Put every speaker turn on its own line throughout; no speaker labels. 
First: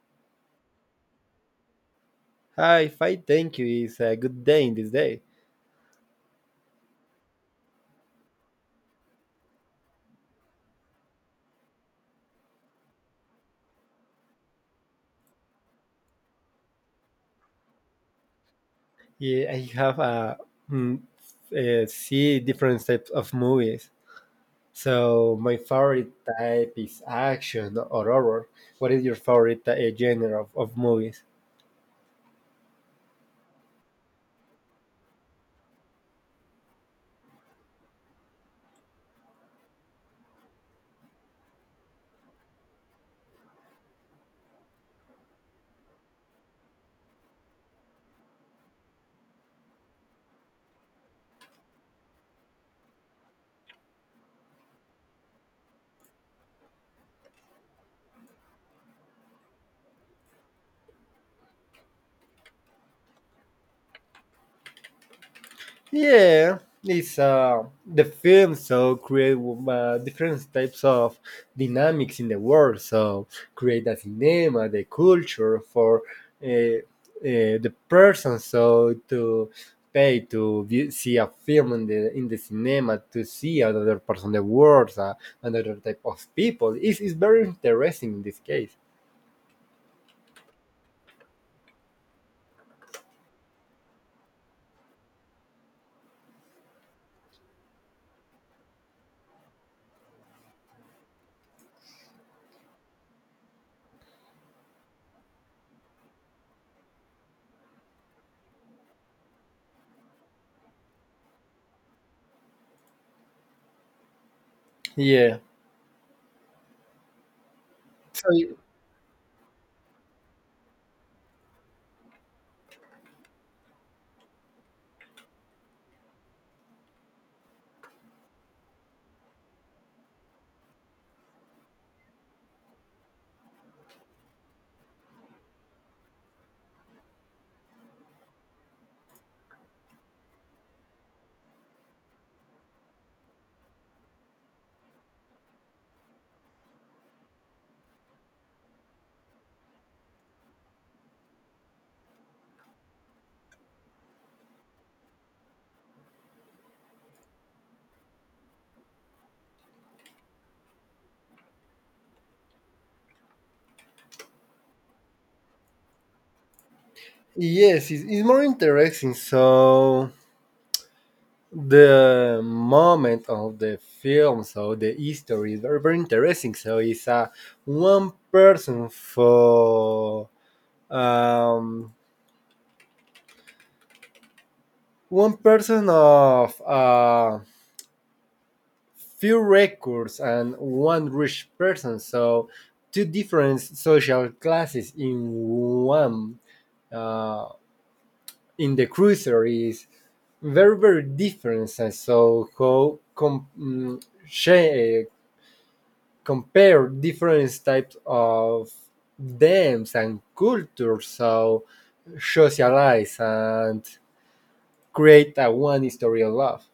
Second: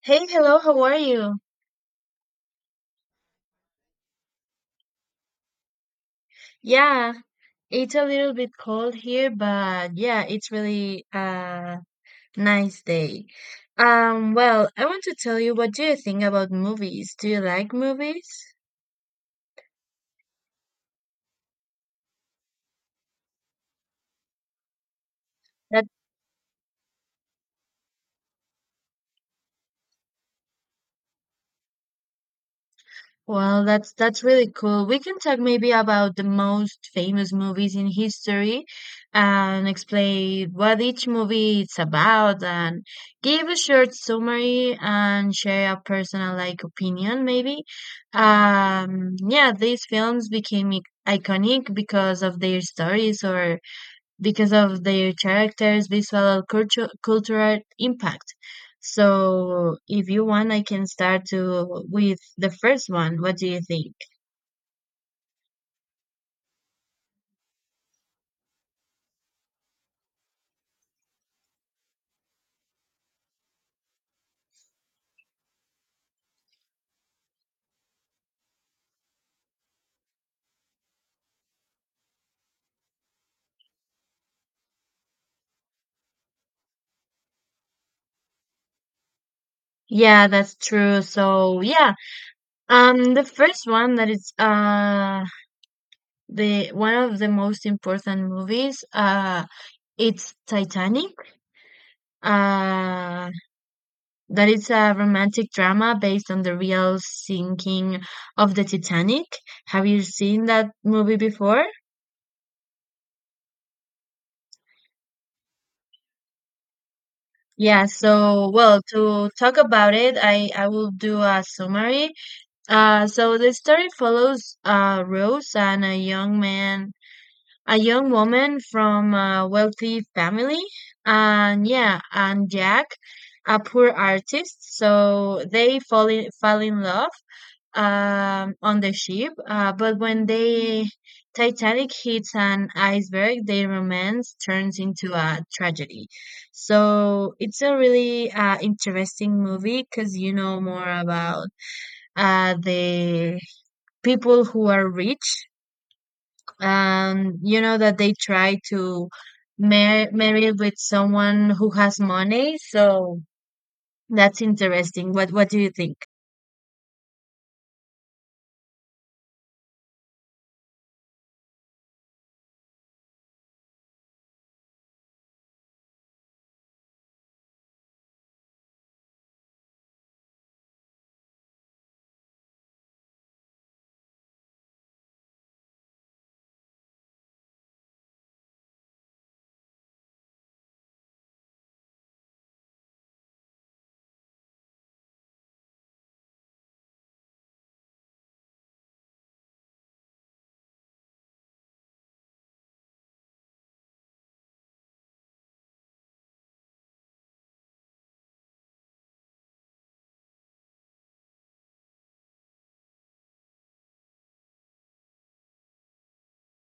Hey, hello, how are you?
Hi, fine. Thank you. It's a good day in this day.
Yeah, it's a little bit cold here, but yeah, it's really a nice day. Well, I want to tell you, what do you think about movies? Do you like movies?
Yeah, I have mm, see different types of movies. So my favorite type is action or horror. What is your favorite genre of movies?
Well, that's really cool. We can talk maybe about the most famous movies in history and explain what each movie is about and give a short summary and share a personal like opinion maybe. Yeah, these films became iconic because of their stories or because of their characters, visual, culture, cultural impact. So, if you want, I can start to with the first one. What do you think?
Yeah, it's the film so create different types of dynamics in the world. So create the cinema, the culture for uh, uh, the person. So to pay to view, see a film in the cinema to see another person, the world, another type of people. It's very interesting in this case.
Yeah, that's true. So, yeah, the first one that is the one of the most important movies it's Titanic. Uh, that is a romantic drama based on the real sinking of the Titanic. Have you seen that movie before?
Yeah.
Yeah, so well, to talk about it, I will do a summary. So the story follows Rose and a young man, a young woman from a wealthy family, and yeah, and Jack, a poor artist. So they fall in love, on the ship, but when the Titanic hits an iceberg, their romance turns into a tragedy. So it's a really interesting movie because you know more about the people who are rich, and you know that they try to marry with someone who has money. So that's interesting. What do you think?
Yes, it's more interesting. So the moment of the film so the history is very, very interesting so it's a one person for um, one person of few records and one rich person so two different social classes in one uh, in the cruiser is very very different, and so how compare different types of dance and culture so socialize and create a one history of love.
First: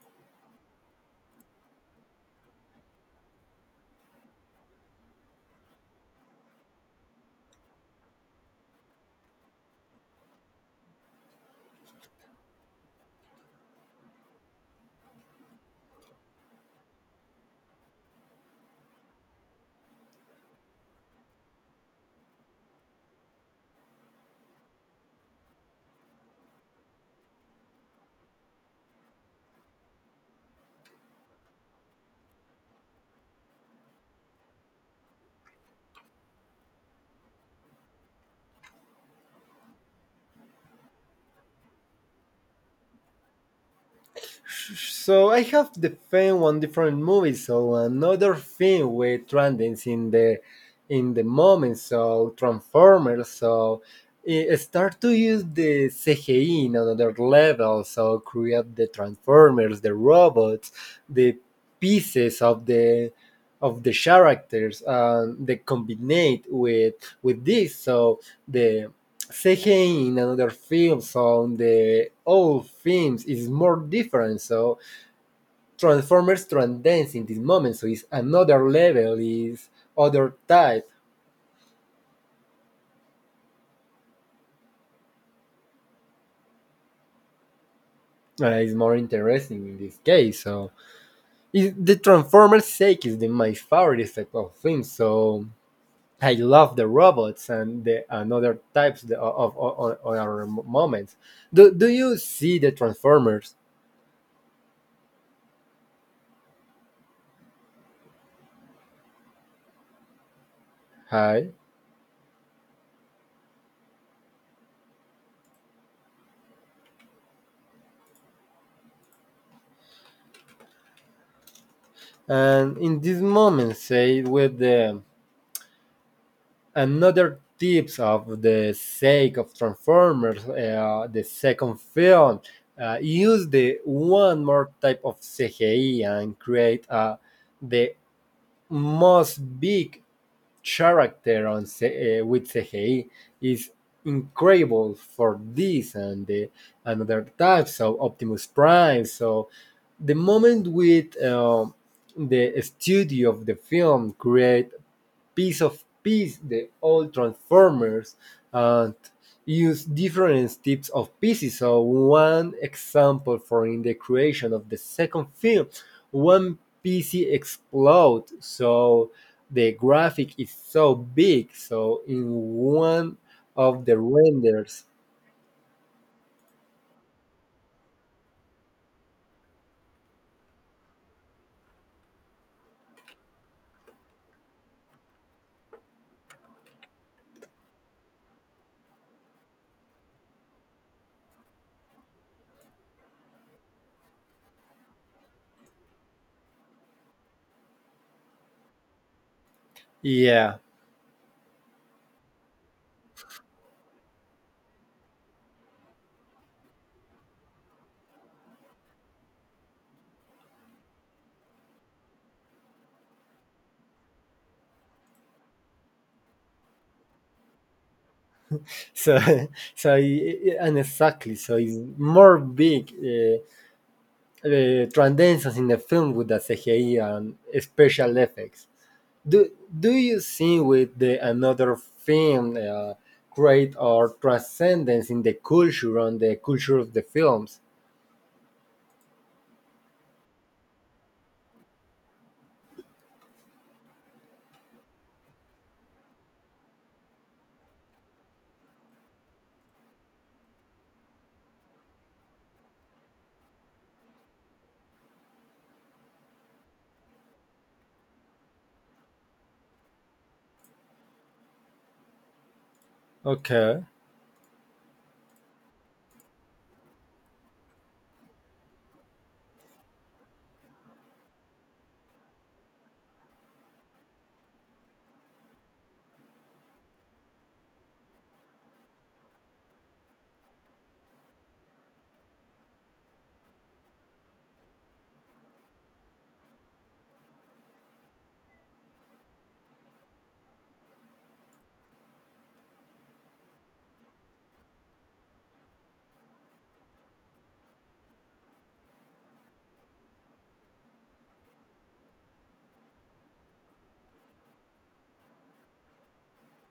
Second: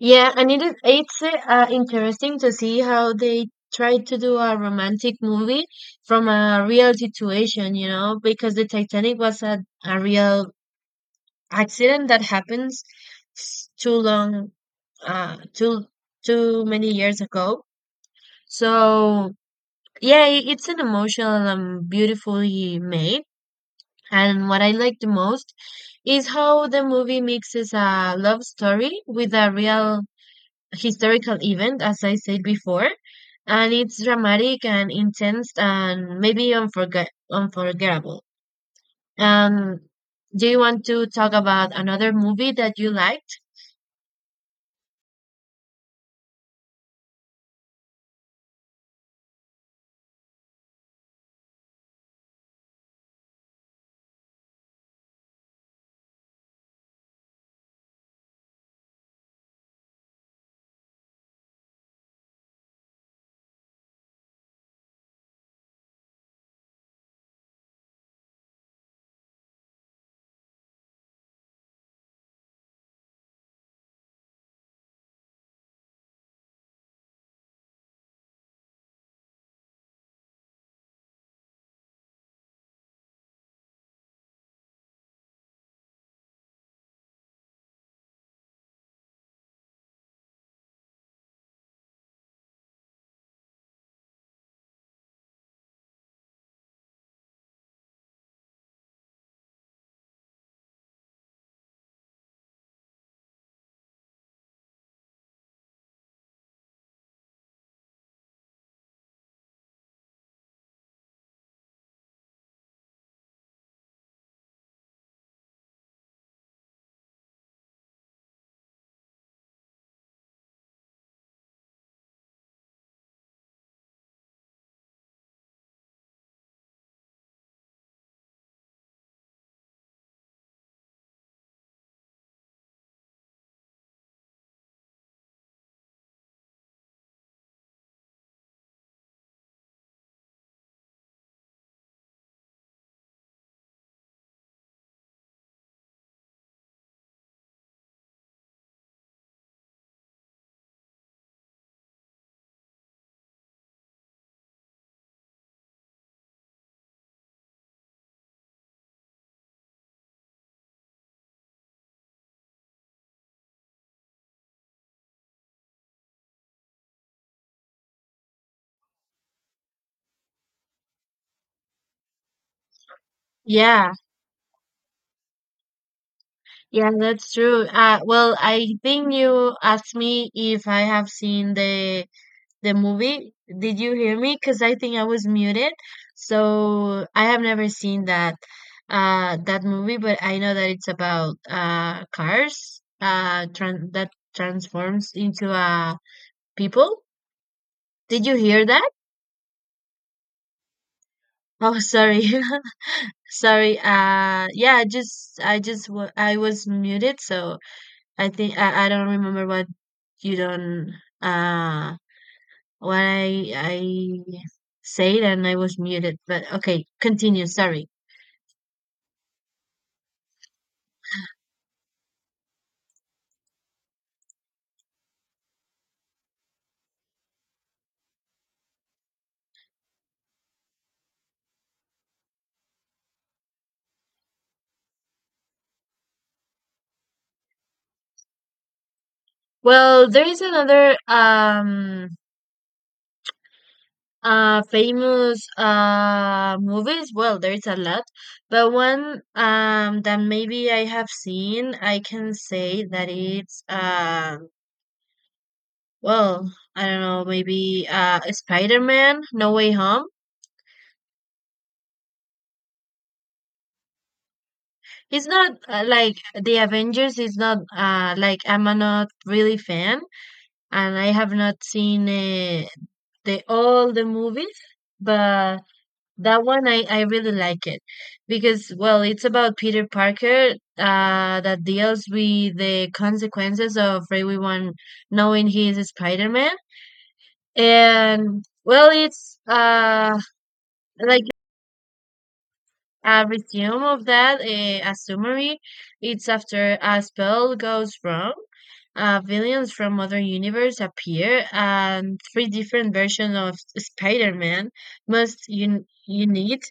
Yeah, and it's interesting to see how they try to do a romantic movie from a real situation, you know, because the Titanic was a real accident that happens too long, uh, too too many years ago. So yeah, it's an emotional and beautifully made. And what I like the most is how the movie mixes a love story with a real historical event, as I said before, and it's dramatic and intense and maybe unforgettable. Um, do you want to talk about another movie that you liked?
So I have the fan one different movie, so another thing with trending in the moment, so Transformers, so it start to use the CGI in another level, so create the Transformers, the robots, the pieces of the characters, and they combine with this, so the CGI in another film, so the old films is more different, so Transformers transcends in this moment, so it's another level, is other type. It's more interesting in this case. So the Transformers sake is my favorite type of film. So I love the robots and other types of other moments. Do you see the Transformers? Hi. And in this moment, say with the another tips of the sake of Transformers, the second film, use the one more type of CGI and create the most big character on with CGI is incredible for this and the another type. So Optimus Prime. So the moment with the studio of the film create piece of piece the old Transformers and use different types of pieces. So one example for in the creation of the second film, one PC explode. So the graphic is so big. So in one of
Yeah,
the renders,
yeah, that's true. Well, I think you asked me if I have seen the movie. Did you hear me? Because I think I was muted. So I have never seen that movie, but I know that it's about cars tran that transforms into people. Did you hear that?
yeah.
Oh, sorry. Sorry. Yeah, I was muted, so I think I don't remember what you don't uh what I said and I was muted. But okay, continue. Sorry.
So so and exactly. So it's more big transcendence in the film with the CGI and special effects. do do you see with the another film create or transcendence in the culture on the culture of the films?
Well, there is another famous movies. Well, there is a lot, but one that maybe I have seen, I can say that it's well, I don't know, maybe Spider-Man No Way Home.
Okay.
It's not like the Avengers is not like I'm not really fan and I have not seen the all the movies, but that one I really like it because well it's about Peter Parker that deals with the consequences of everyone knowing he is Spider Man and well it's like a resume of that, eh, a summary. It's after a spell goes wrong. Villains from other universe appear, and three different versions of Spider-Man must unite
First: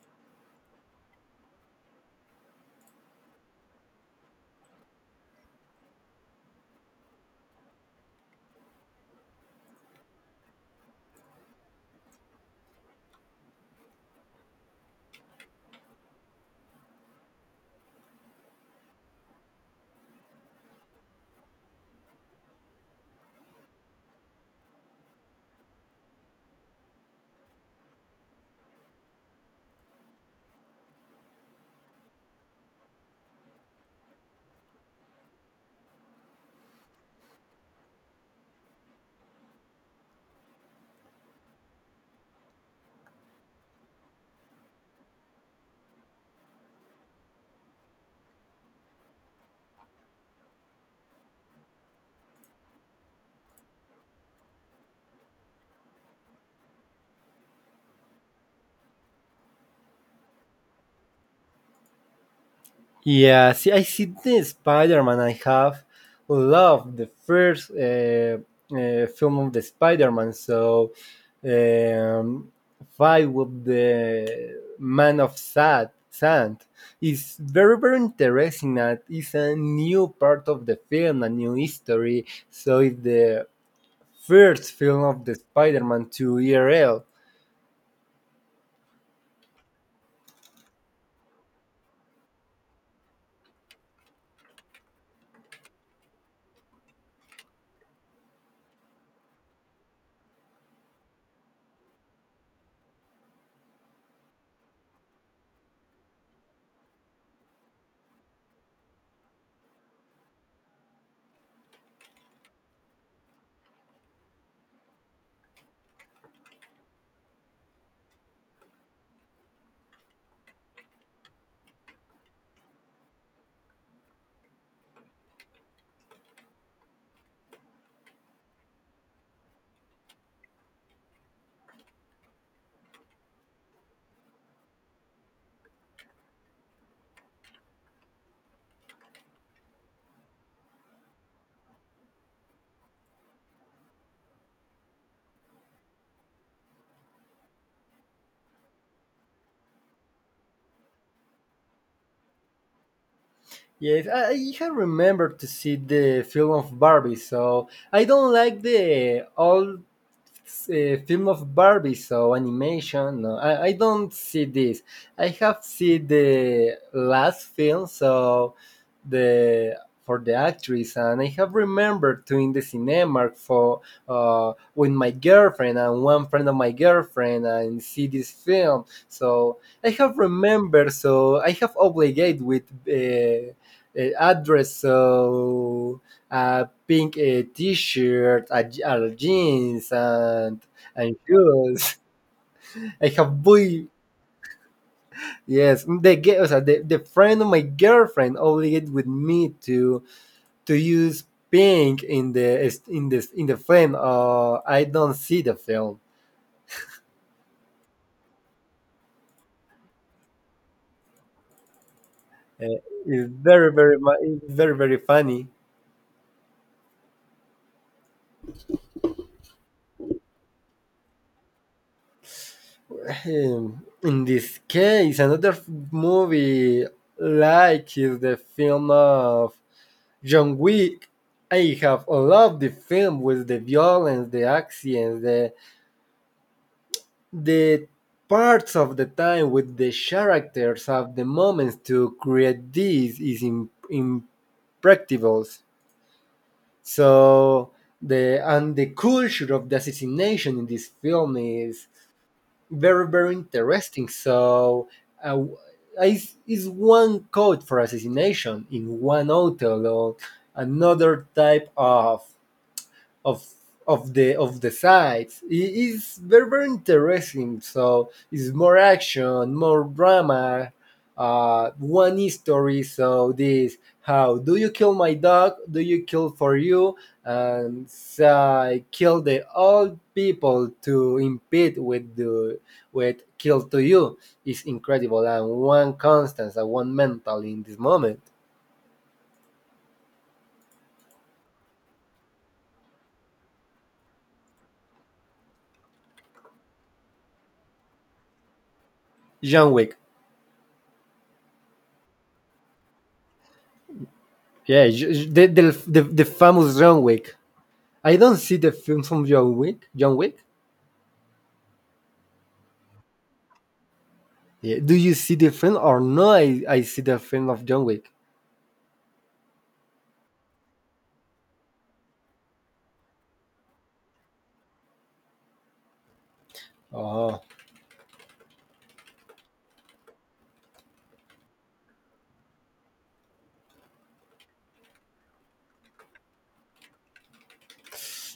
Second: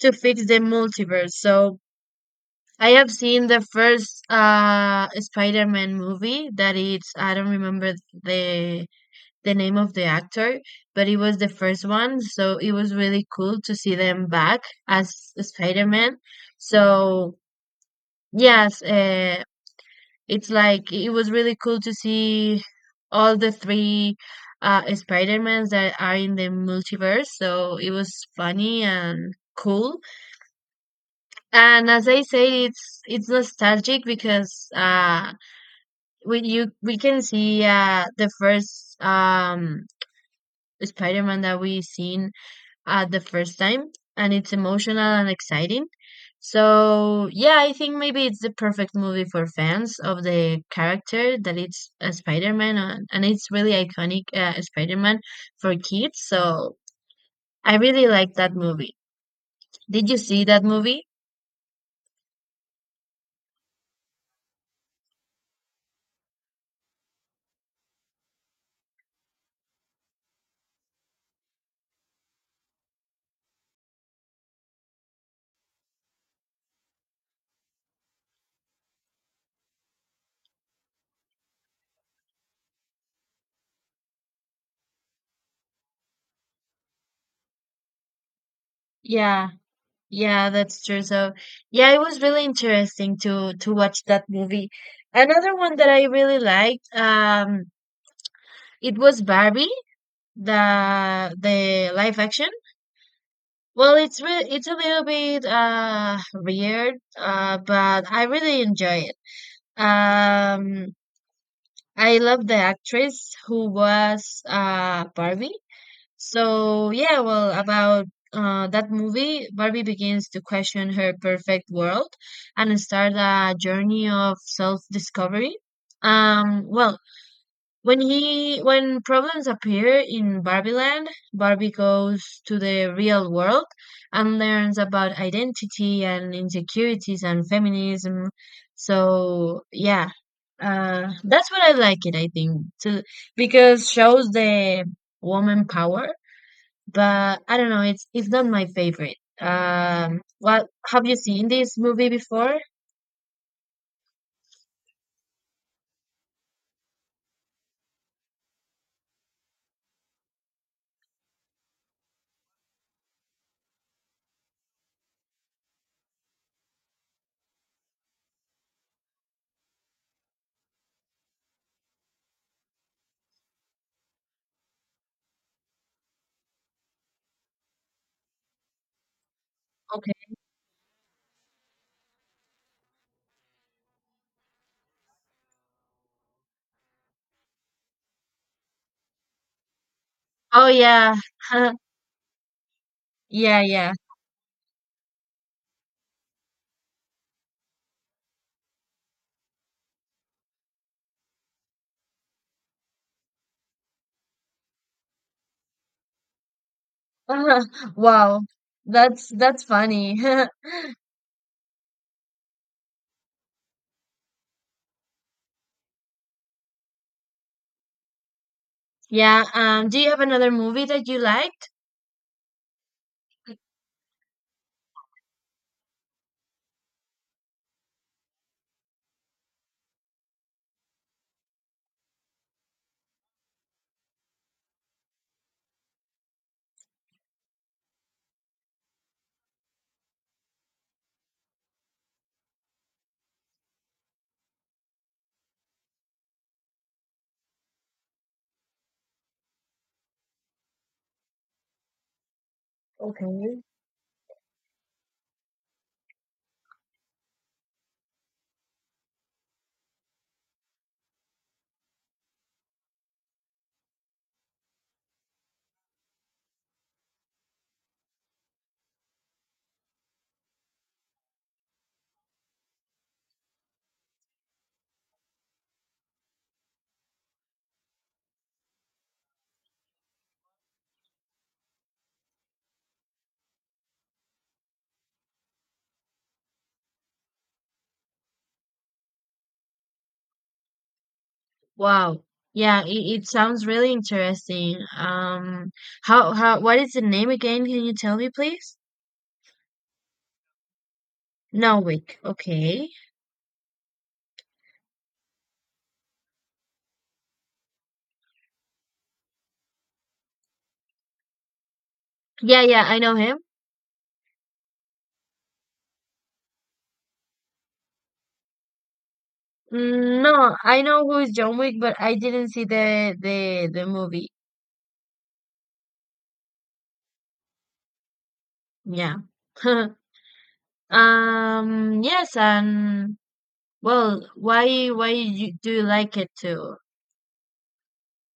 to fix the multiverse. So I have seen the first Spider-Man movie that it's I don't remember the the name of the actor, but it was the first one, so it was really cool to see them back as Spider-Man. So yes, it's like it was really cool to see all the three Spider-Mans that are in the multiverse. So it was funny and cool. And as I say, it's nostalgic because we can see the first Spider-Man that we seen at the first time and it's emotional and exciting. So, yeah, I think maybe it's the perfect movie for fans of the character that it's a Spider-Man and it's really iconic Spider-Man for kids. So, I really like that movie. Did you see that movie?
Yeah, see, I see the Spider-Man. I have loved the first film of the Spider-Man. So, um, fight with the Man of Sad, Sand is very, very interesting. That is a new part of the film, a new history. So, it's the first film of the Spider-Man to ERL.
Yeah. Yeah, that's true. So, yeah, it was really interesting to watch that movie. Another one that I really liked it was Barbie, the live action. Well, it's a little bit weird, but I really enjoy it. Um, I love the actress who was Barbie. So yeah, well, about that movie, Barbie begins to question her perfect world and start a journey of self-discovery. Well, when problems appear in Barbie Land, Barbie goes to the real world and learns about identity and insecurities and feminism. So yeah, that's what I like it. I think to because shows the woman power, but I don't know. It's not my favorite. What have you seen this movie before?
Yes, I have remembered to see the film of Barbie, so I don't like the all film of Barbie, so animation. No, I don't see this. I have seen the last film, so the for the actress, and I have remembered to in the cinema for with my girlfriend and one friend of my girlfriend and see this film. So I
Okay.
have remembered. So I have obligated with address. So a pink t-shirt, a jeans, and
Oh yeah,
and shoes. I have
yeah,
boy.
yeah.
Yes, o sea, the friend of my girlfriend obligated with me to use pink in the film. I don't see the film.
Wow, that's funny.
Uh, it's very very funny.
Yeah, do you have another movie that you liked?
In this case, another movie like is the film of John Wick. I have loved the film with the violence, the actions, the parts of the time with the characters of the moments to create this is impracticable. So the and the culture of the assassination in this film is very very interesting. So uh, is one code for assassination in one hotel or another type of of the sides. It is very very interesting. So it's more action, more drama. One story. So this how do you kill my dog? Do you kill for you? And so I kill the old people to impede with kill to you is incredible and one constant and one mental in this moment.
Wow. Yeah, it sounds really interesting. How what is the name again? Can you tell me, please?
John Wick.
Wick. Okay.
Yeah, the famous John Wick. I don't see the films of John Wick. John Wick.
Yeah, yeah, I know him.
Yeah. Do you see the film or no? I see the film of John Wick.
Mm, no, I know who is John Wick, but I didn't see the movie.
Oh,
Yeah. Yes, and well, do you like it too?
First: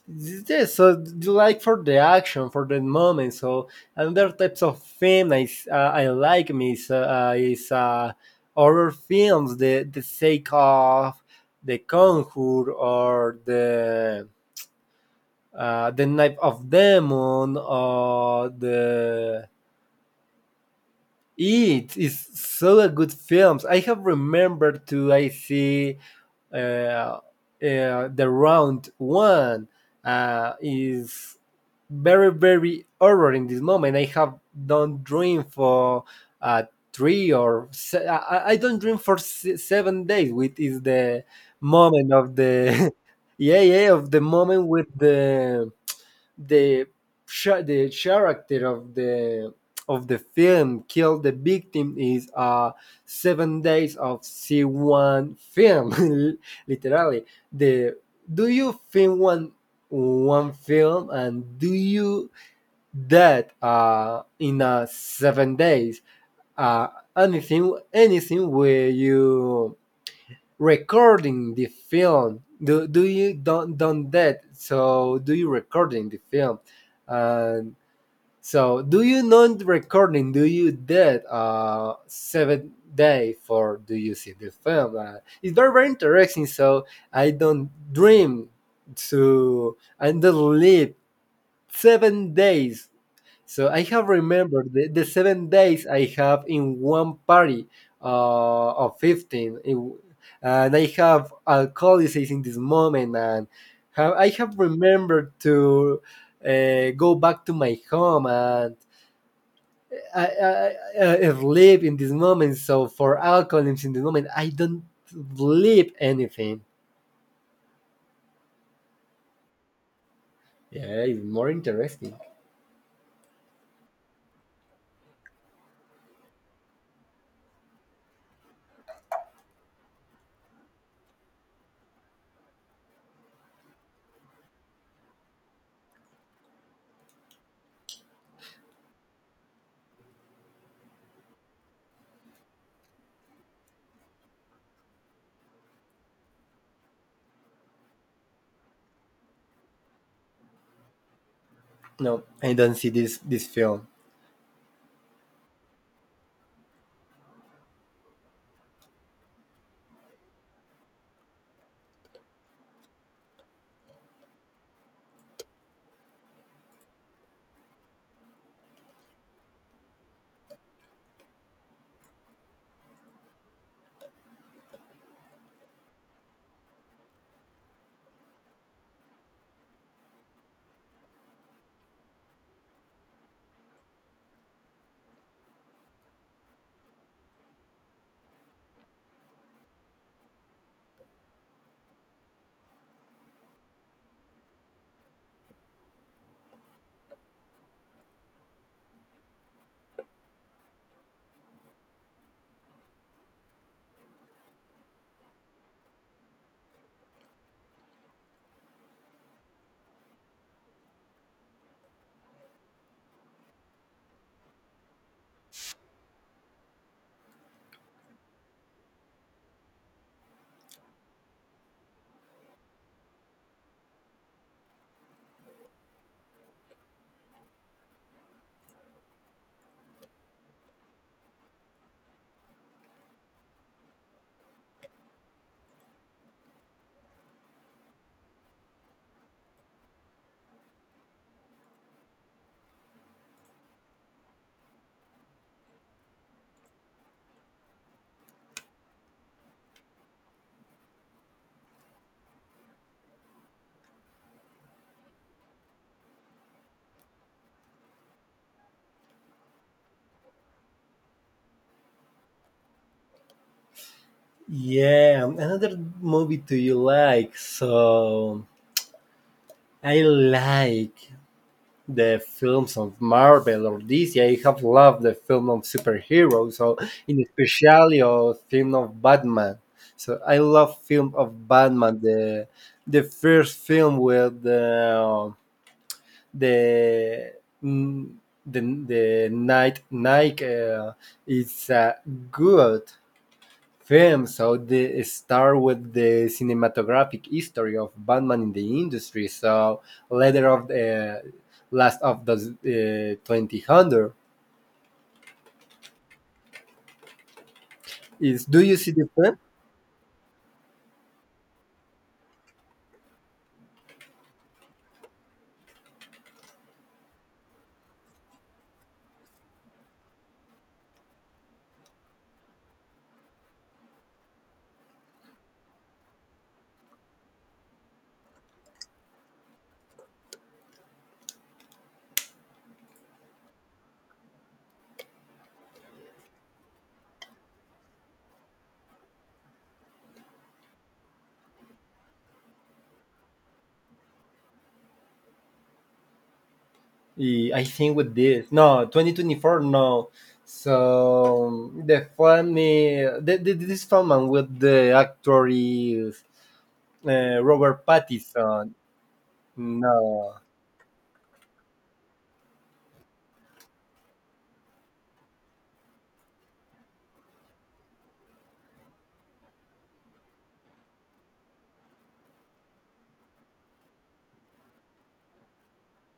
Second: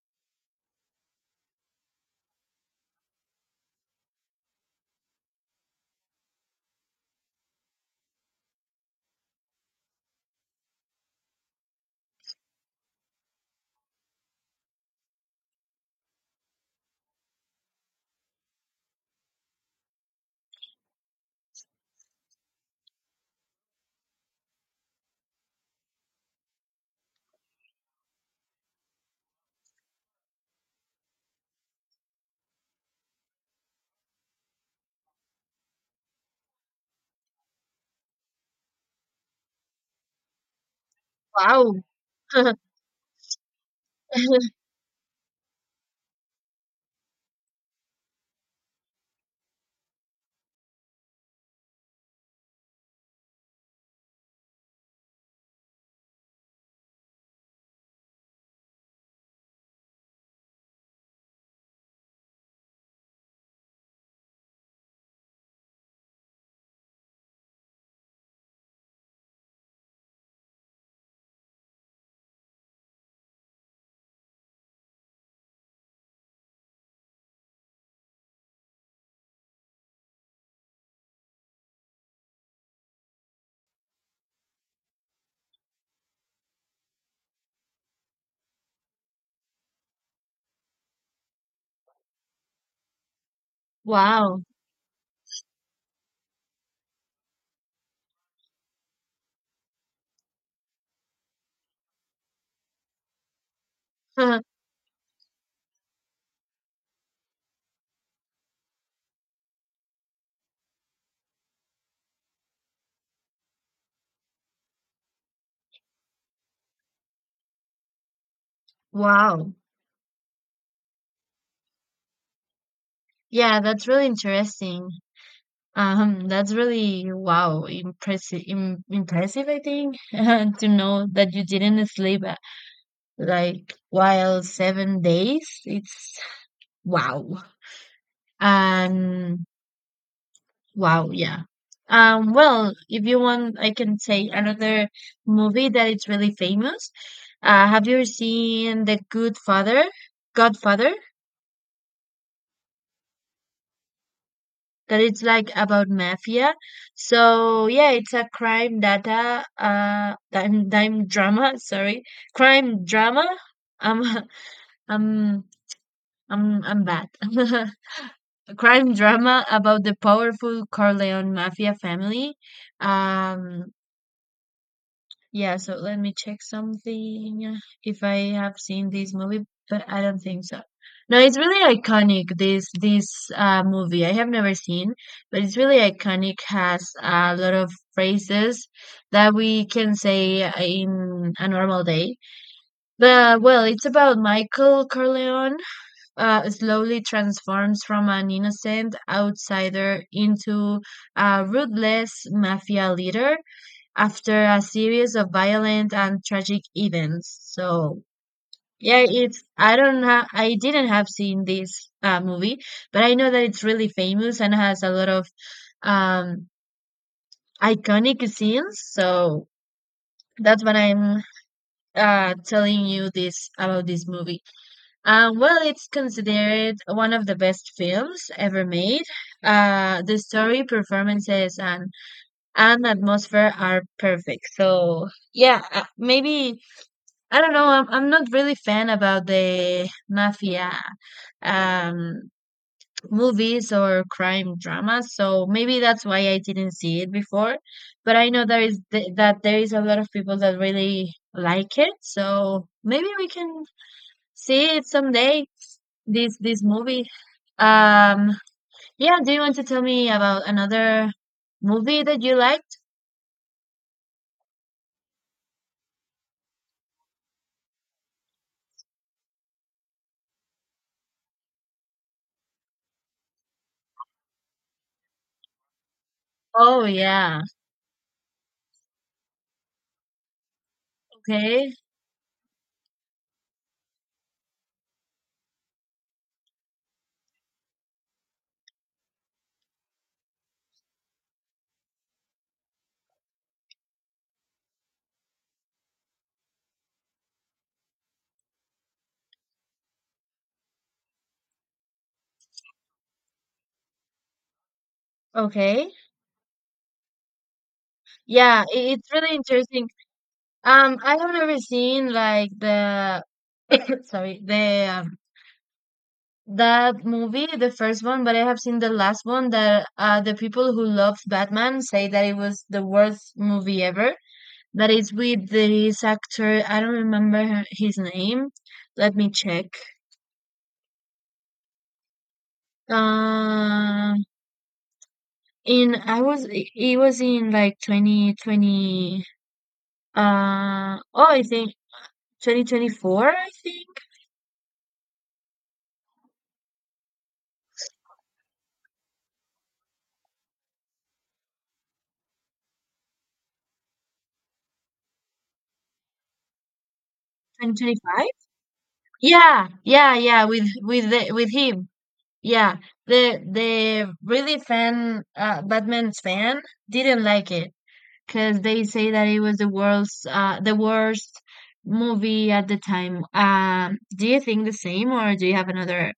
yeah. So you like for the action, for the moment. So another types of film I like is horror films. The sake of the Conjure or the Knife of Demon or the. It is so a good films. I have remembered to I see uh, uh, the round one is very very horror in this moment. I have don't dream for uh, I don't dream for 7 days, which is the
Wow.
moment of the yeah yeah of the moment with the the character of the film kill the victim is 7 days of c1 film. Literally the do you film one film and do you that in 7 days, uh anything where you recording the film, do you don't done that, so do you recording the film and so do you not recording, do you that 7 day for do you see the film. It's very very interesting, so I don't dream to and don't live 7 days. So I have
Wow.
remembered the 7 days I have in one party of 15. And I have alcoholism in this moment. And I have remembered to go back to my home and I, I, I live in this moment. So for alcoholism in this moment, I don't believe anything.
Wow.
Yeah, it's more interesting.
Yeah, that's really interesting. That's really wow, impressive, Im impressive, I think, to know that you didn't sleep like while 7 days. It's wow. And wow, yeah. Well, if you want, I can say another movie that it's really famous. Have you seen The Good Father? Godfather?
No, I don't see this this film.
That it's like about mafia. So yeah, it's a dime drama, sorry. Crime drama. I'm I'm I'm bad. A crime drama about the powerful Corleone mafia family. Um, yeah, so let me check something if I have seen this movie, but I don't think so. No, it's really iconic this this movie. I have never seen, but it's really iconic. Has a lot of phrases that we can say in a normal day. But well, it's about Michael Corleone slowly transforms from an innocent outsider into a ruthless mafia leader after a series of violent and tragic events. So yeah, it's I don't have I didn't have seen this movie, but I know that it's really famous and has a lot of um, iconic scenes. So that's what I'm telling you this about this movie. Well, it's considered one of the best films ever made. The story, performances, and atmosphere are perfect. So yeah, maybe I don't know. I'm not really fan about the mafia um movies or crime dramas, so maybe that's why I didn't see it before. But I know there is th that there is a lot of people that really like it, so maybe we can see it someday. This movie. Um, yeah. Do you want to tell me about another movie that you liked?
Yeah, another movie do you like? So I like the films of Marvel or DC. I have loved the film of superheroes, so
Oh
in
yeah.
especially of film of Batman. So I love film of
Okay.
Batman. The first film with the mm, the night Nike is good film, so the start with the cinematographic history of Batman in the industry. So later of the last of the 2000
Okay.
is
Yeah.
do you see the
It's really
film?
interesting. I have never seen like the sorry the that movie, the first one, but I have seen the last one that the people who loved Batman say that it was the worst movie ever. That is with this actor, I don't remember his name. Let me check. Uh, in I was it was in like 2020 oh I think 2024 I think
I think with this no 2024 no. So the funny this film and with the actor is Robert
2025.
Pattinson.
Yeah, yeah,
No.
yeah, with with him. Yeah. The really fan Batman's fan didn't like it because they say that it was the worst movie at the time. Um, do you think the same or do you have another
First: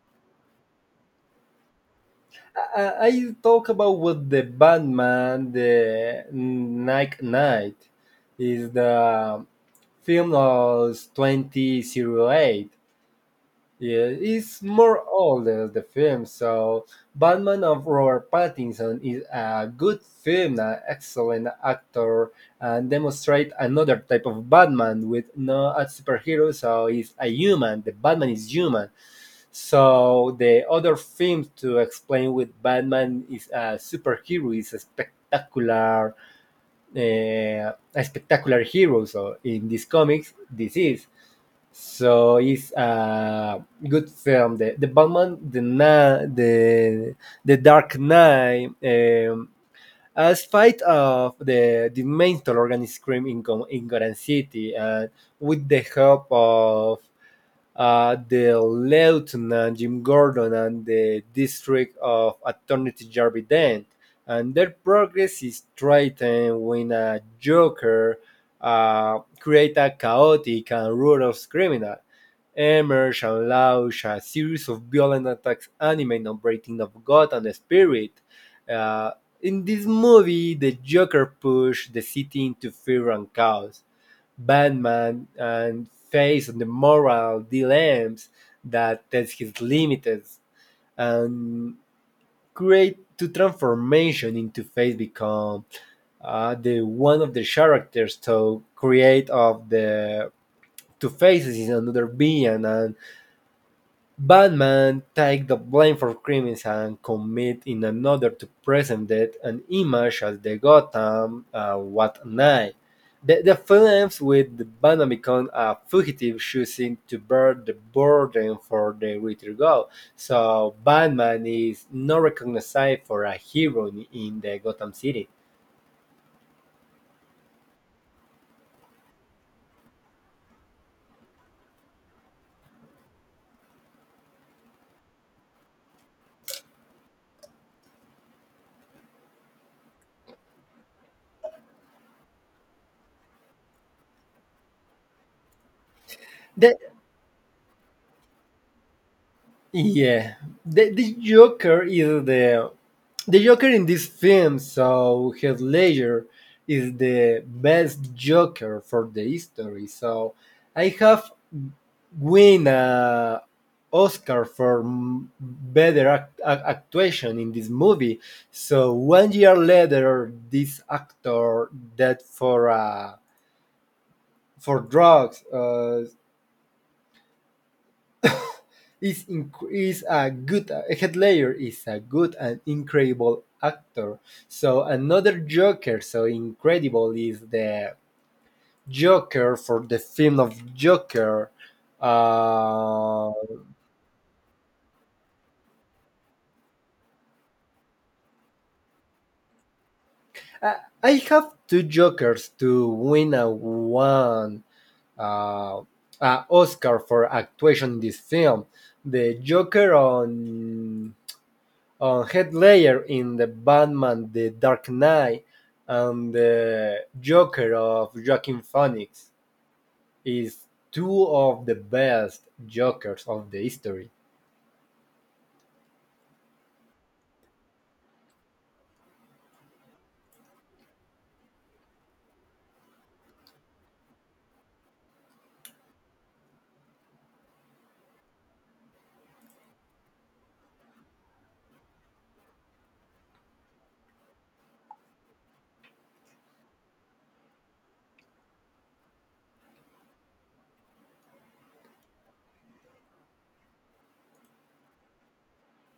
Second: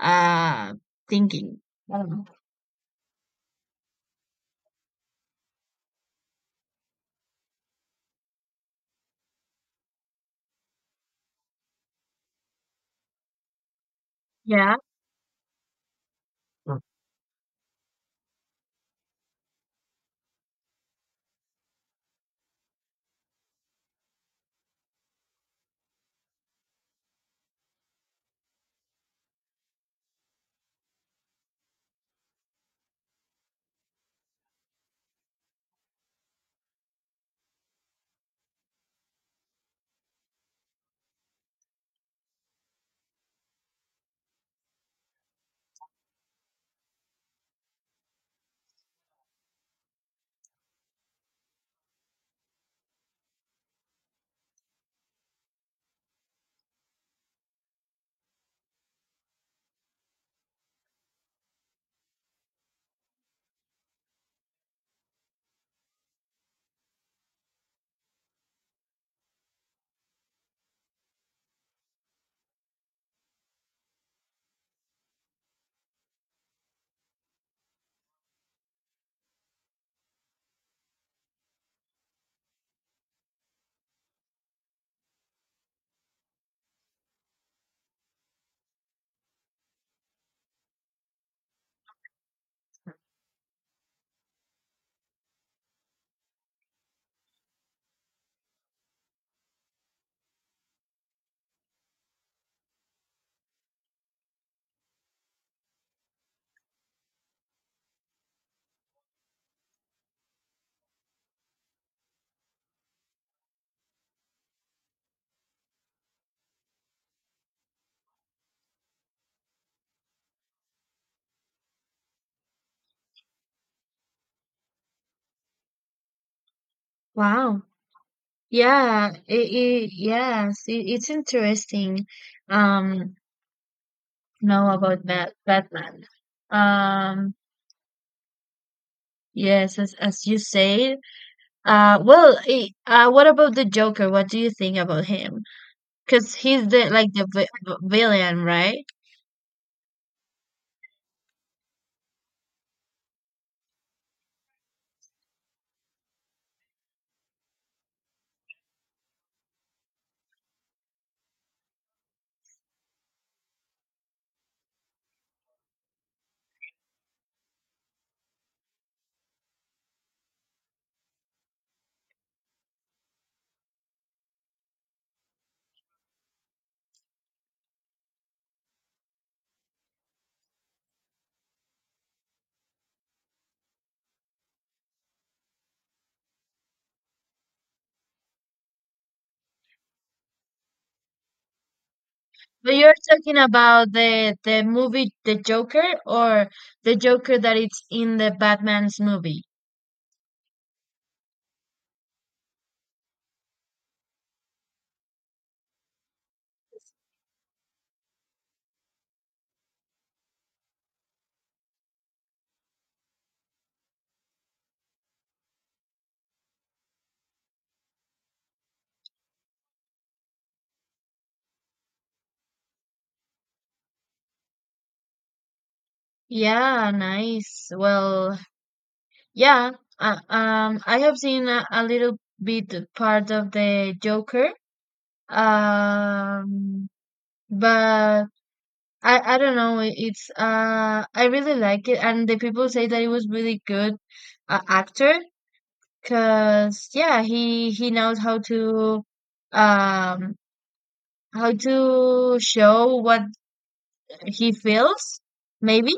uh thinking? I don't know.
I talk about with the Batman, the Night Knight, is the film of 2008. Yeah, it's
Yeah.
more old as the film. So, Batman of Robert Pattinson is a good film, an excellent actor, and demonstrate another type of Batman with no a superhero. So he's a human. The Batman is human. So the other film to explain with Batman is a superhero is a spectacular hero. So in these comics, this is. So it's a good film. The Batman, the Na the Dark Knight. As spite of the mental organized crime in Goran City, and with the help of the Lieutenant Jim Gordon and the District of Attorney Jarvis Dent, and their progress is threatened when a Joker creates a chaotic and ruthless criminal. Emerge and launch a series of violent attacks animated on breaking of God and the Spirit, uh, in this movie, the Joker pushed the city into fear and chaos. Batman and face on the moral dilemmas that test his limits and create to transformation into face become the one of the characters to create of the two faces is another being, and Batman takes the blame for crimes and commits in another to present it an image as the Gotham what night. The film ends with the Batman becoming a fugitive choosing to bear the burden for the greater good. So Batman is not recognized for a hero in the Gotham City.
Wow. Yeah, it yes, it, it's interesting um know about Batman. Um, yes, as you say. What about the Joker? What do you think about him? Because he's
The,
the like the villain, right?
Yeah, the Joker is the Joker in this film. So Heath Ledger is the best Joker for the history. So I have win a Oscar for better actuation in this movie. So one year later, this actor died for drugs. Is a good head layer, is a good and incredible actor, so another Joker so incredible is the Joker for the film of Joker
But you're
uh,
talking about the movie The Joker or the Joker that it's in the Batman's movie.
I I have two jokers to win a one uh, Oscar for actuation in this film. The Joker on Head Ledger in the Batman, the Dark Knight, and the Joker of Joaquin Phoenix is two of the best Jokers of the history.
Yeah, nice. Well, yeah. I have seen a little bit part of the Joker. Um, but I don't know. It's I really like it, and the people say that it was really good actor because yeah, he knows um how to show what he feels maybe.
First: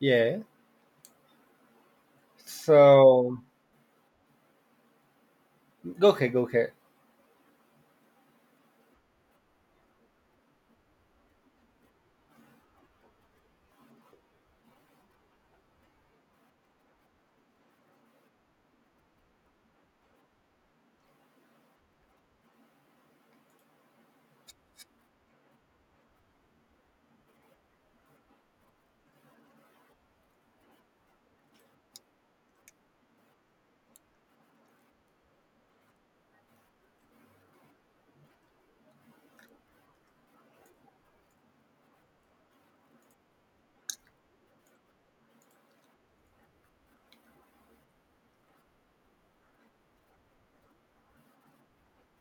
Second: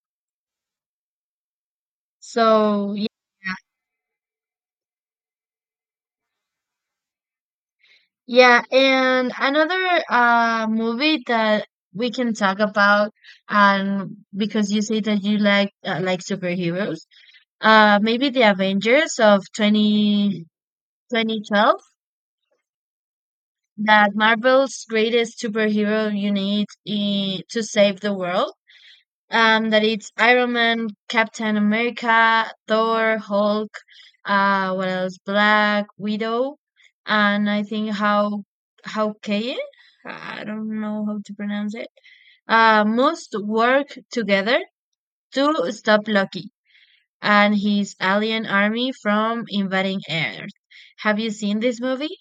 Yeah.
So yeah,
So go ahead.
yeah, and another movie that we can talk about, and because you say that you like superheroes, maybe the Avengers of twenty twenty twelve. That Marvel's greatest superhero you need to save the world, that it's Iron Man, Captain America, Thor, Hulk, what else? Black Widow, and I think how Kay, I don't know how to pronounce it, must work together to stop Loki and his alien army from invading Earth. Have you seen this movie,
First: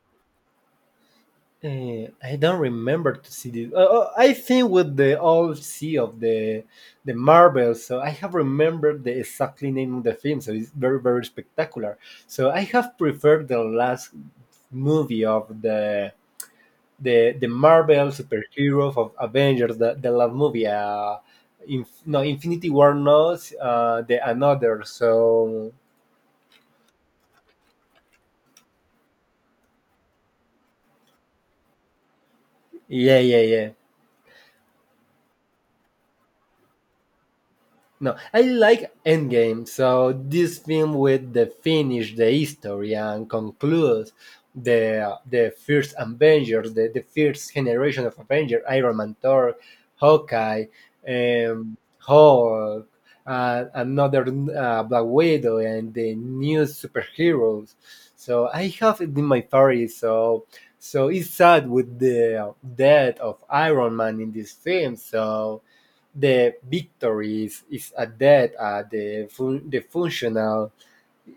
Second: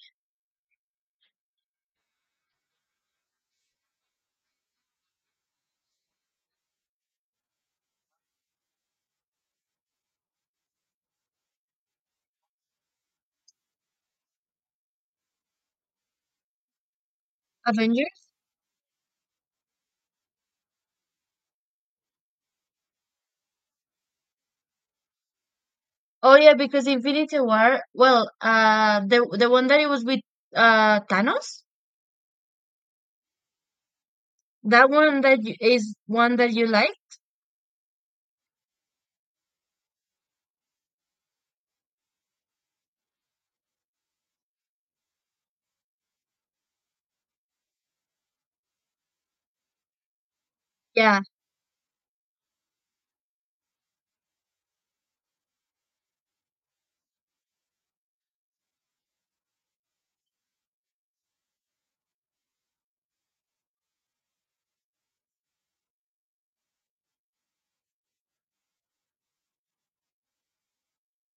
I don't remember to see this. I think with the all sea of the Marvel, so I have remembered the exactly name of the film. So it's very very spectacular. So I have preferred the last movie of the Marvel
Avengers?
superhero of Avengers, the last movie, Infinity War, not the another. So
Oh yeah, because Infinity War, well, the one that it was with Thanos,
yeah.
that one that is one that you like?
No, I like Endgame. So this film with the finish the history and concludes the first Avengers, the first generation of Avengers, Iron Man, Thor, Hawkeye,
Yeah.
Hulk, another Black Widow, and the new superheroes. So I have it in my favorite. So it's sad with the death of Iron Man in this film. So the victories is a death the functional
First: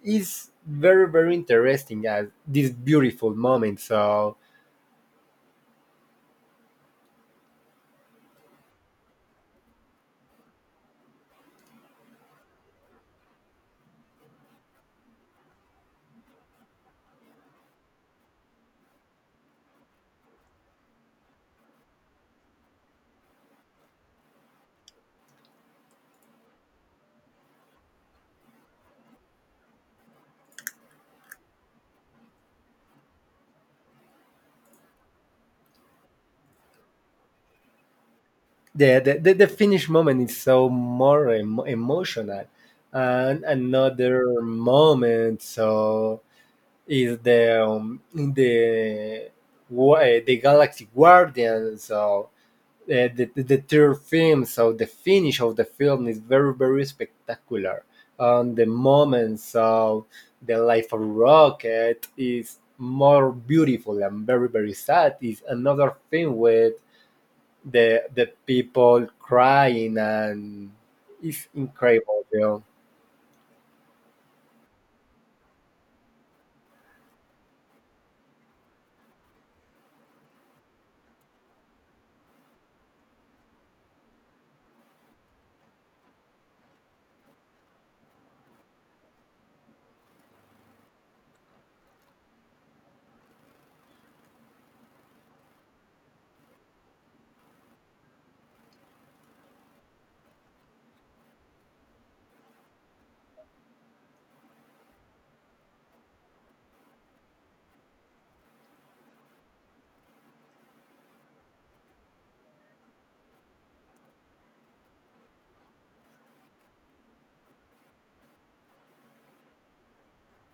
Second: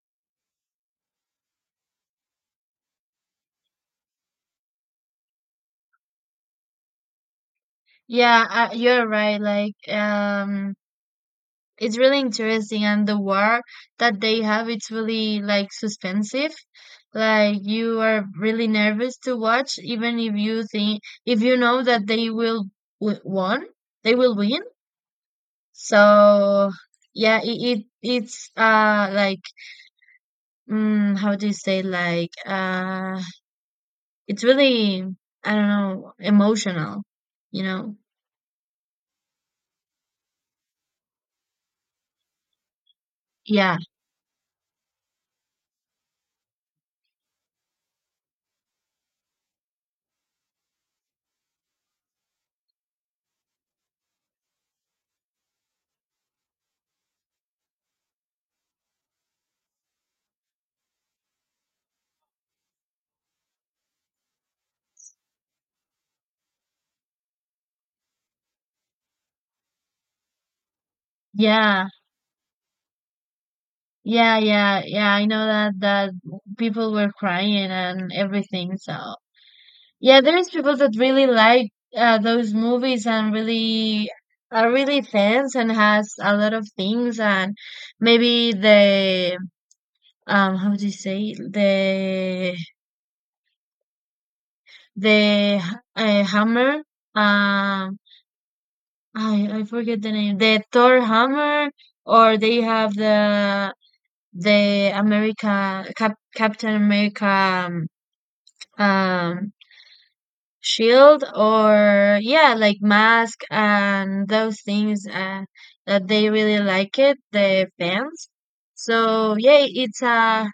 is very very interesting as this beautiful moment so
Yeah, you're right. Like it's really interesting and the war that they have it's really like suspensive. Like you are really nervous to watch even if you think if you know that they will w won, they will win. So yeah, it's like how do you say like it's really I don't know emotional you know
the finish moment is so more emotional and
yeah,
another moment so is the the galaxy guardian so uh, the third film, so the finish of the film is very, very spectacular. And the moment, so the life of Rocket is more beautiful and very, very sad. Is another thing with the people crying and it's
yeah,
incredible. You know?
yeah, yeah, yeah, I know that people were crying and everything. So yeah, there's people that really like those movies and really are really fans and has a lot of things, and maybe the how do you say the the hammer. um I forget the name. The Thor hammer, or they have the America Cap, Captain America, um, shield, or yeah, like mask and those things, that they really like it, the fans. So yeah, it's a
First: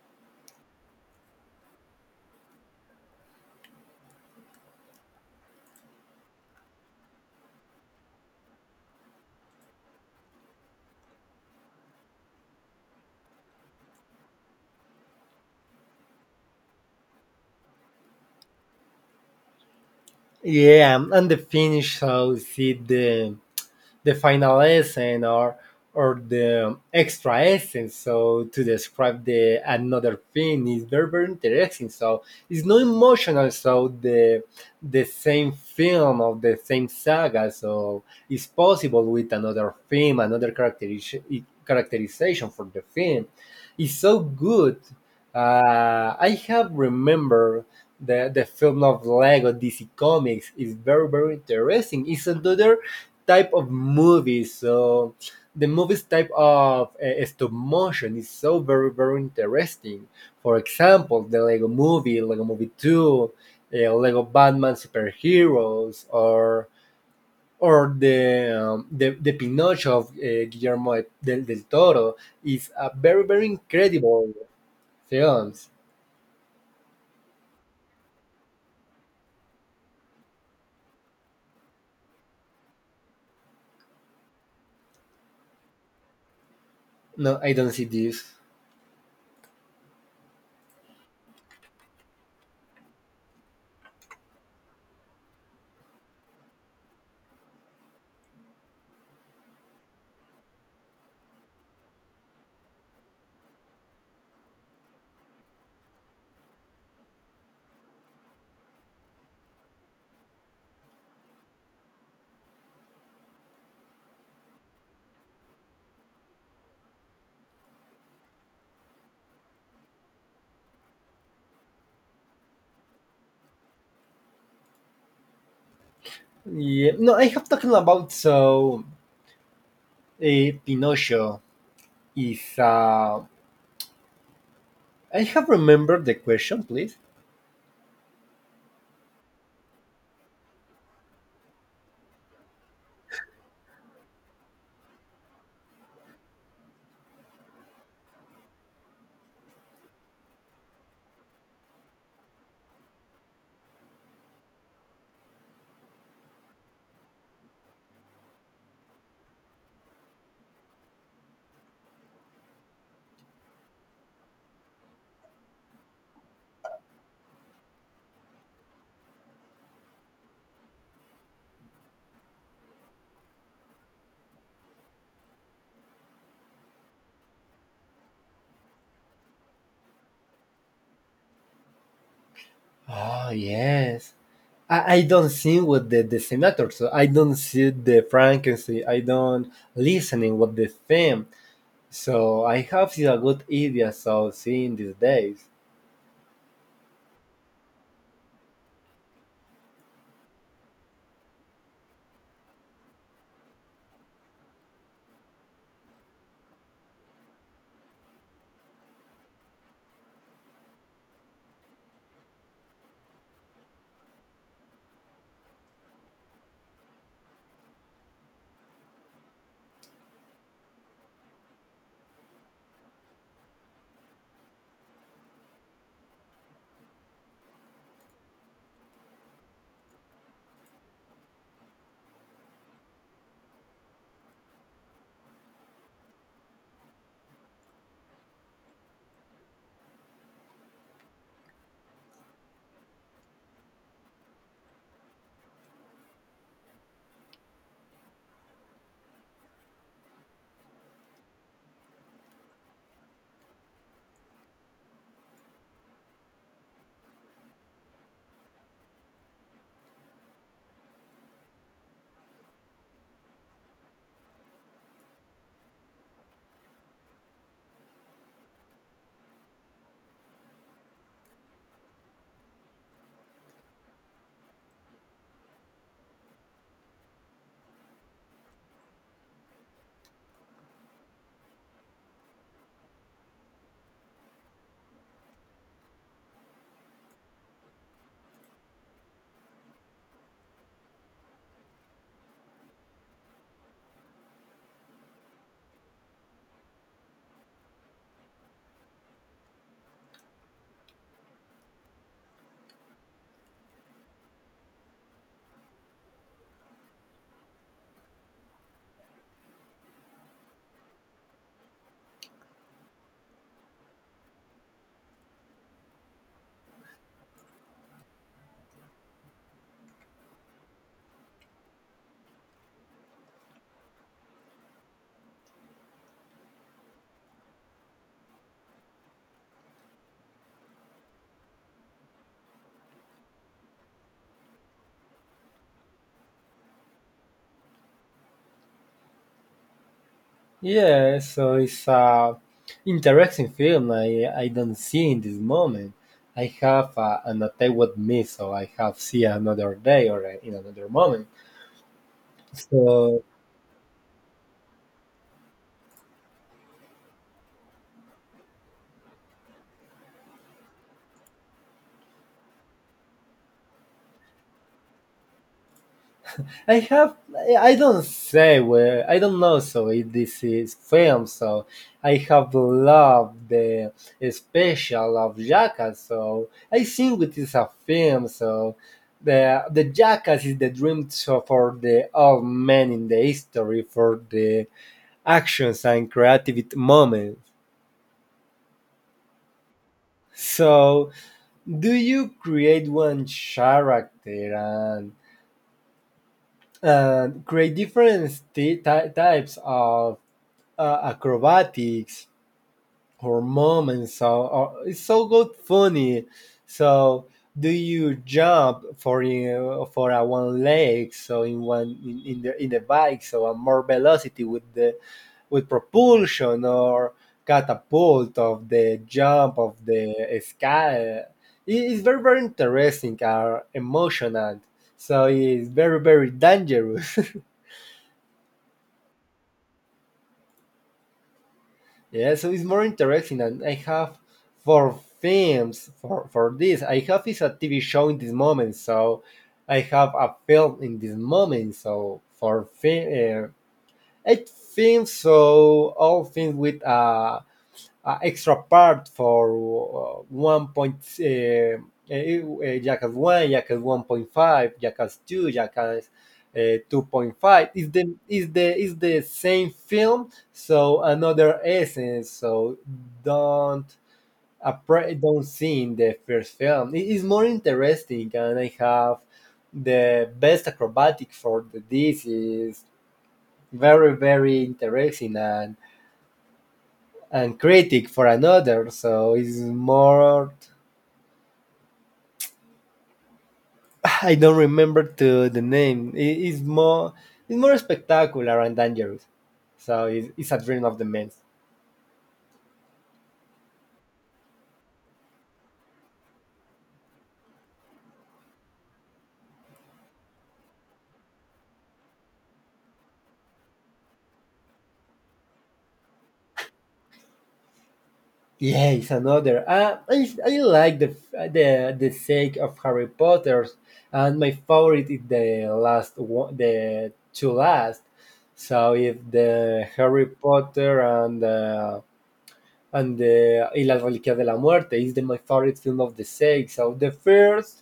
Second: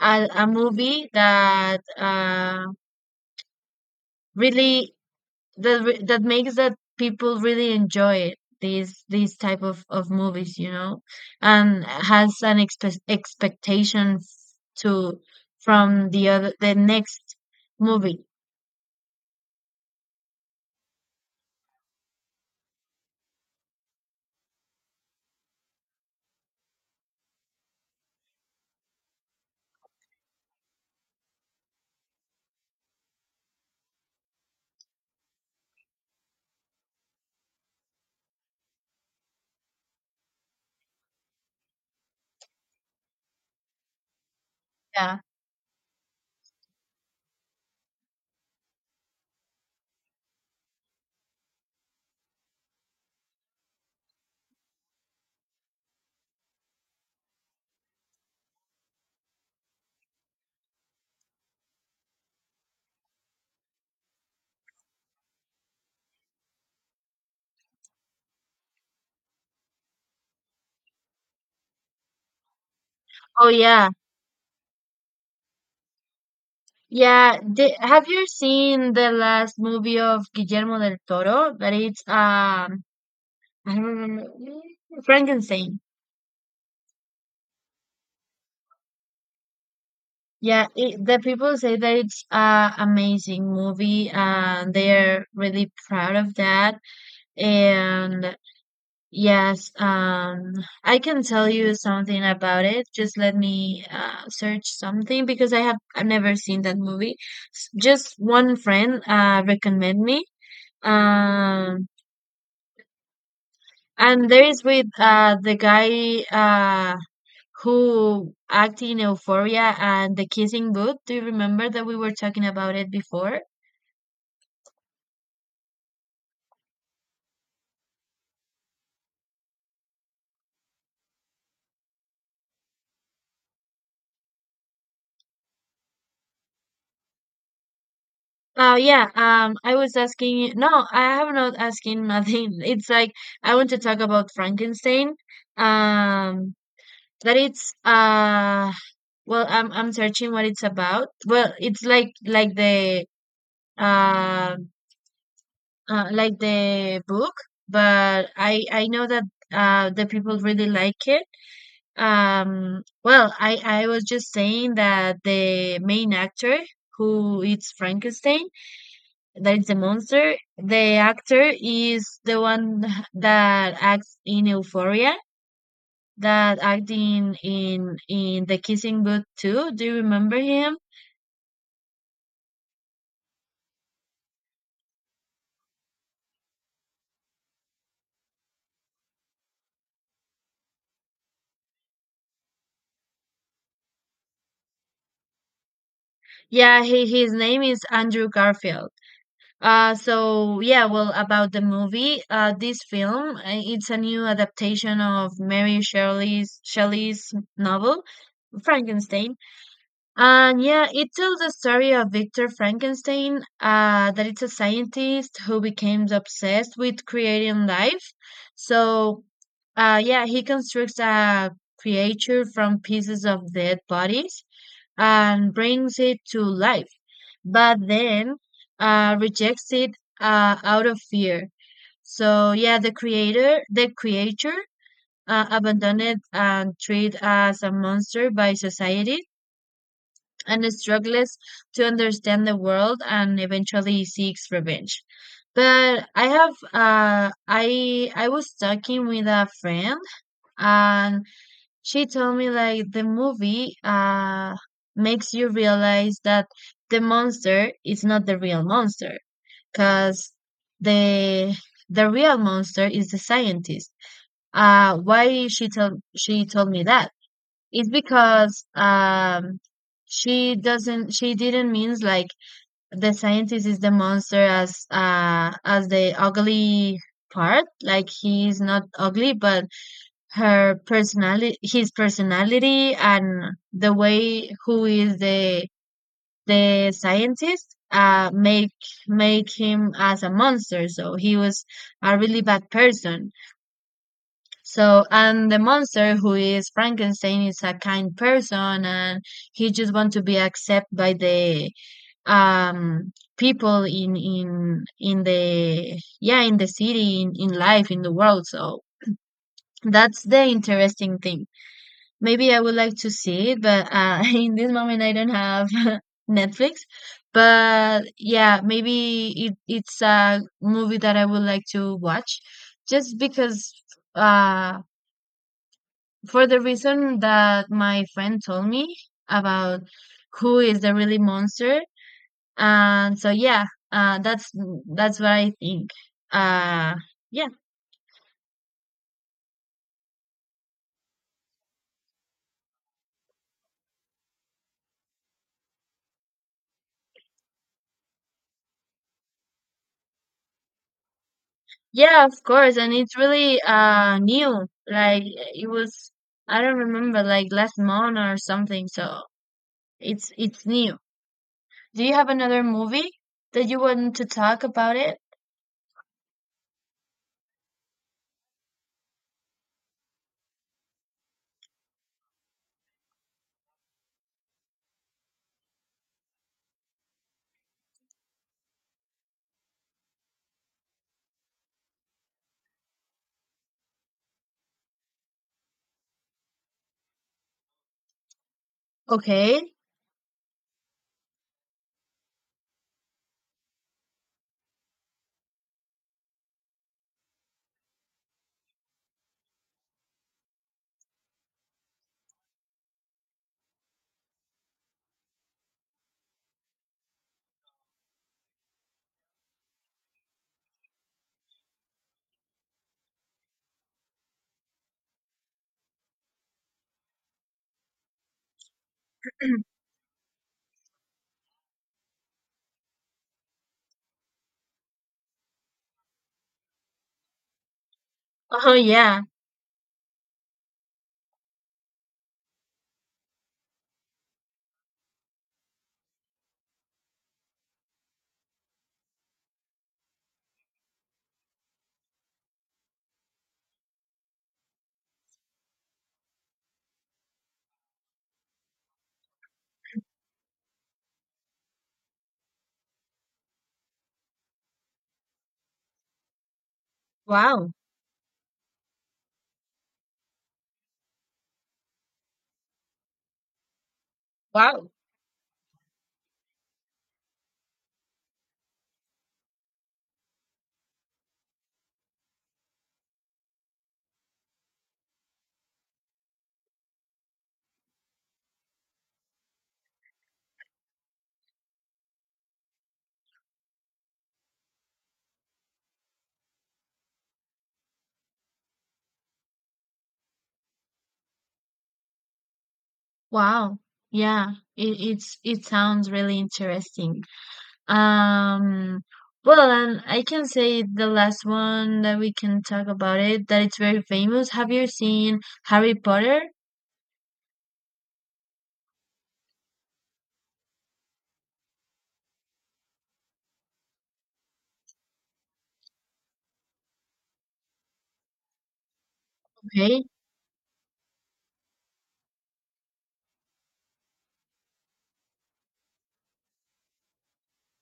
a, a movie that really that makes that people really enjoy it these type of movies and has an expectation to from the other the next movie.
Yeah, and the finish so see the final essence or the extra essence. So to describe the another thing is very very interesting. So it's not emotional. So the same film of the same saga. So it's possible with another film, another characterization for the film. It's so good.
Yeah
I have remembered the film of Lego DC Comics is very very interesting. It's another type of movie, so the movie's type of stop motion is so very very interesting. For example, the Lego Movie, Lego Movie Two, Lego Batman Superheroes, or the Pinocchio of Guillermo del Toro is a very very
oh yeah.
incredible film.
Yeah, the, have you seen the last movie of Guillermo del Toro that it's I don't remember, Frankenstein?
No, I don't see this.
Yeah, the people say that it's a amazing movie and they're really proud of that. And yes, I can tell you something about it. Just let me search something because I've never seen that movie. Just one friend recommend me. Um, and there is with the guy who act in Euphoria and the Kissing Booth. Do you remember that we were talking about it before?
Yeah, no, I have talking about so Pinocchio is. I have remembered the question, please.
Yeah, I was asking you. No, I have not asking nothing. It's like I want to talk about Frankenstein. Um, that it's well, I'm searching what it's about. Well, it's like the uh, like the book, but I know that the people really like it. Well, I was just saying that the main actor who it's Frankenstein, that is the monster. The actor is the one that acts in Euphoria, that acting in The Kissing Booth too. Do you remember him?
Oh yes, I don't see what the senator. So I don't see the Frankenstein. I don't listening what the theme. So I have a good idea. So seeing these days.
Yeah, he, his name is Andrew Garfield. So yeah, well, about the movie, this film, it's a new adaptation of Mary Shelley's Shelley's novel Frankenstein. And yeah, it tells the story of Victor Frankenstein, that it's a scientist who becomes obsessed with creating life. So, yeah, he constructs a creature from pieces of dead bodies and brings it to life, but then rejects it out of fear. So, yeah, the creature, abandoned and treated as a monster by society and struggles to understand the world and eventually seeks revenge. But I have I was talking with a friend, and she told me like the movie makes you realize that the monster is not the real monster because the the real monster is the scientist. Uh, why she told me that? It's because she didn't means like the scientist is the monster as the ugly part. Like he is not ugly, but her personality his personality and the way who is the scientist make him as a monster. So he was a really bad person. So, and the monster who is Frankenstein is a kind person, and he just wants to be accepted by the um people in the yeah, in the city, in life, in the world. So that's the interesting thing. Maybe I would like to see it, but in this moment I don't have Netflix. But yeah, maybe it's a movie that I would like to watch just because uh for the reason that my friend told me about who is the really monster. And so yeah, uh, that's that's what I think. Uh, yeah,
Yeah, so it's a interesting film I don't see in this moment. I have an attack with me, so I have see another day or in another moment.
yeah, of course, and it's
So
really new. Like it was, I don't remember, like last month or something. So it's new. Do you have another movie that you want to talk about it?
I I don't say where I don't know. So if this is film, so I have loved the special of Jackass. So I think it is a film. So the Jackass is the dream so for the all men in the history for the actions and creative moments.
Okay.
So, do you create one character and create different types of acrobatics or moments? So, or, it's so good, funny. So, do you jump for a one leg so in in the bike so a more velocity with the with propulsion or catapult of the jump of the sky. It's very, very interesting and emotional. So it's very, very dangerous.
Oh yeah.
Yeah, so it's more interesting. And I have for films, for this, I have is a TV show in this moment. So I have a film in this moment. So for film, I think so. All films with extra part for 1 uh, jackass one, jackass 1.5, jackass 2, jackass 2.5.
Wow.
Is the same film, so another essence. So don't
Wow.
don't see in the first film. It is more interesting, and I have the best acrobatic for the this is very very interesting and critic for another. So it's more. I don't remember to the name. It, it's more. It's more spectacular and dangerous. So it's a dream of the men.
Wow. Yeah, it's it sounds really interesting. Um, well, and I can say the last one that we can talk about it that it's very famous. Have you seen Harry Potter?
Yeah, it's another. I like the sake of Harry Potter, and my favorite is the last one, the two last. So if the
Okay.
Harry Potter and Y las Reliquias de la Muerte is my favorite film of the 6. So the first,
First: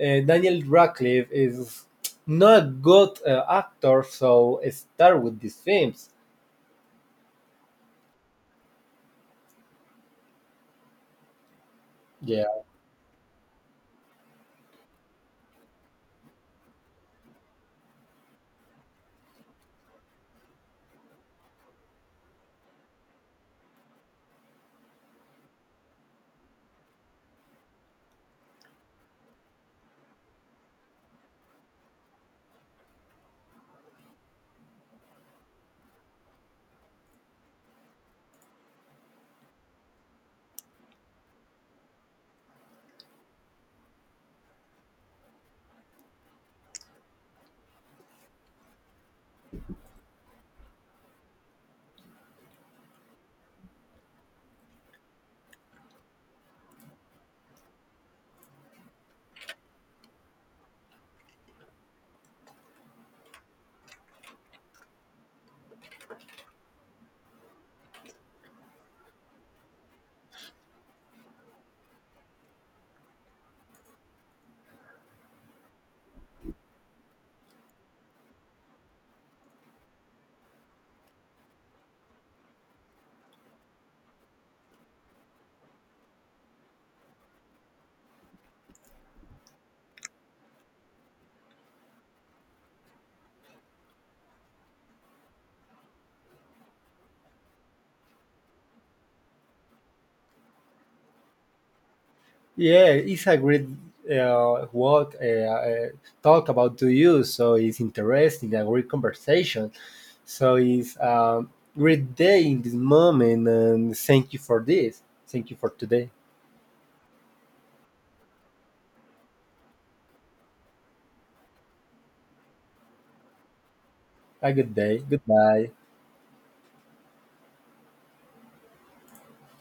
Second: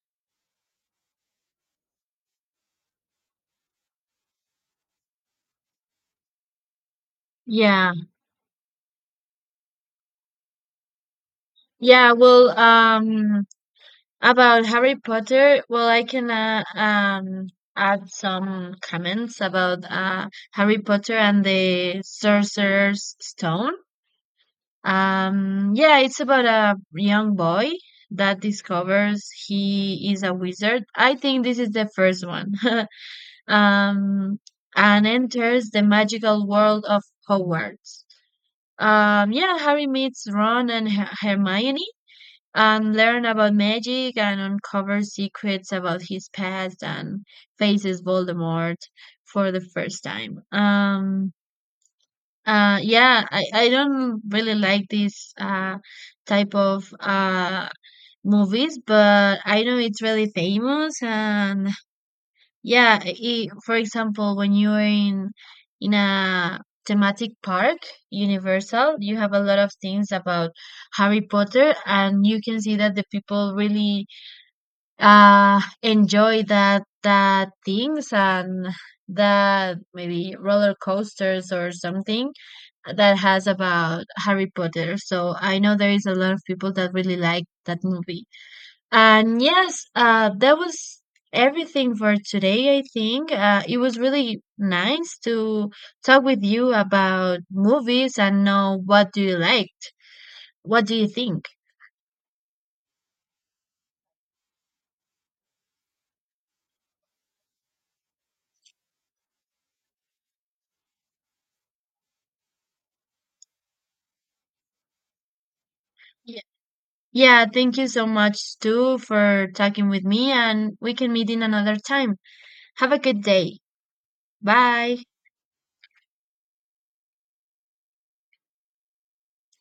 Daniel Radcliffe is not a good actor, so start with these films.
Yeah. Yeah,
Yeah,
well, about Harry Potter, well, I can add some comments about Harry Potter and the Sorcerer's Stone. Yeah, it's about a young boy that discovers he is a wizard. I think this is the first one. Um, and enters the magical world of Hogwarts. Yeah, Harry meets Ron and Hermione and learn about magic and uncover secrets about his past and faces Voldemort for the first time. Yeah, I don't really like this type of movies, but I know it's really famous. And yeah, I for example, when you're in a thematic park, Universal, you have a lot of things about Harry Potter, and you can see that the people really enjoy that things and that maybe roller coasters or something that has about Harry Potter. So I know there is a lot of people that really like that movie. And yes, that was everything for today, I think. It was really nice to talk with you about movies and know what do you like. What do you think?
yeah, it's a great what talk about to you. So it's interesting, a great conversation. So it's a great day in this moment, and thank you for this. Thank you for today.
Yeah, yeah, thank you so much too for talking with me, and we can meet in another time. Have a good day.
A good day.
Bye.
Goodbye.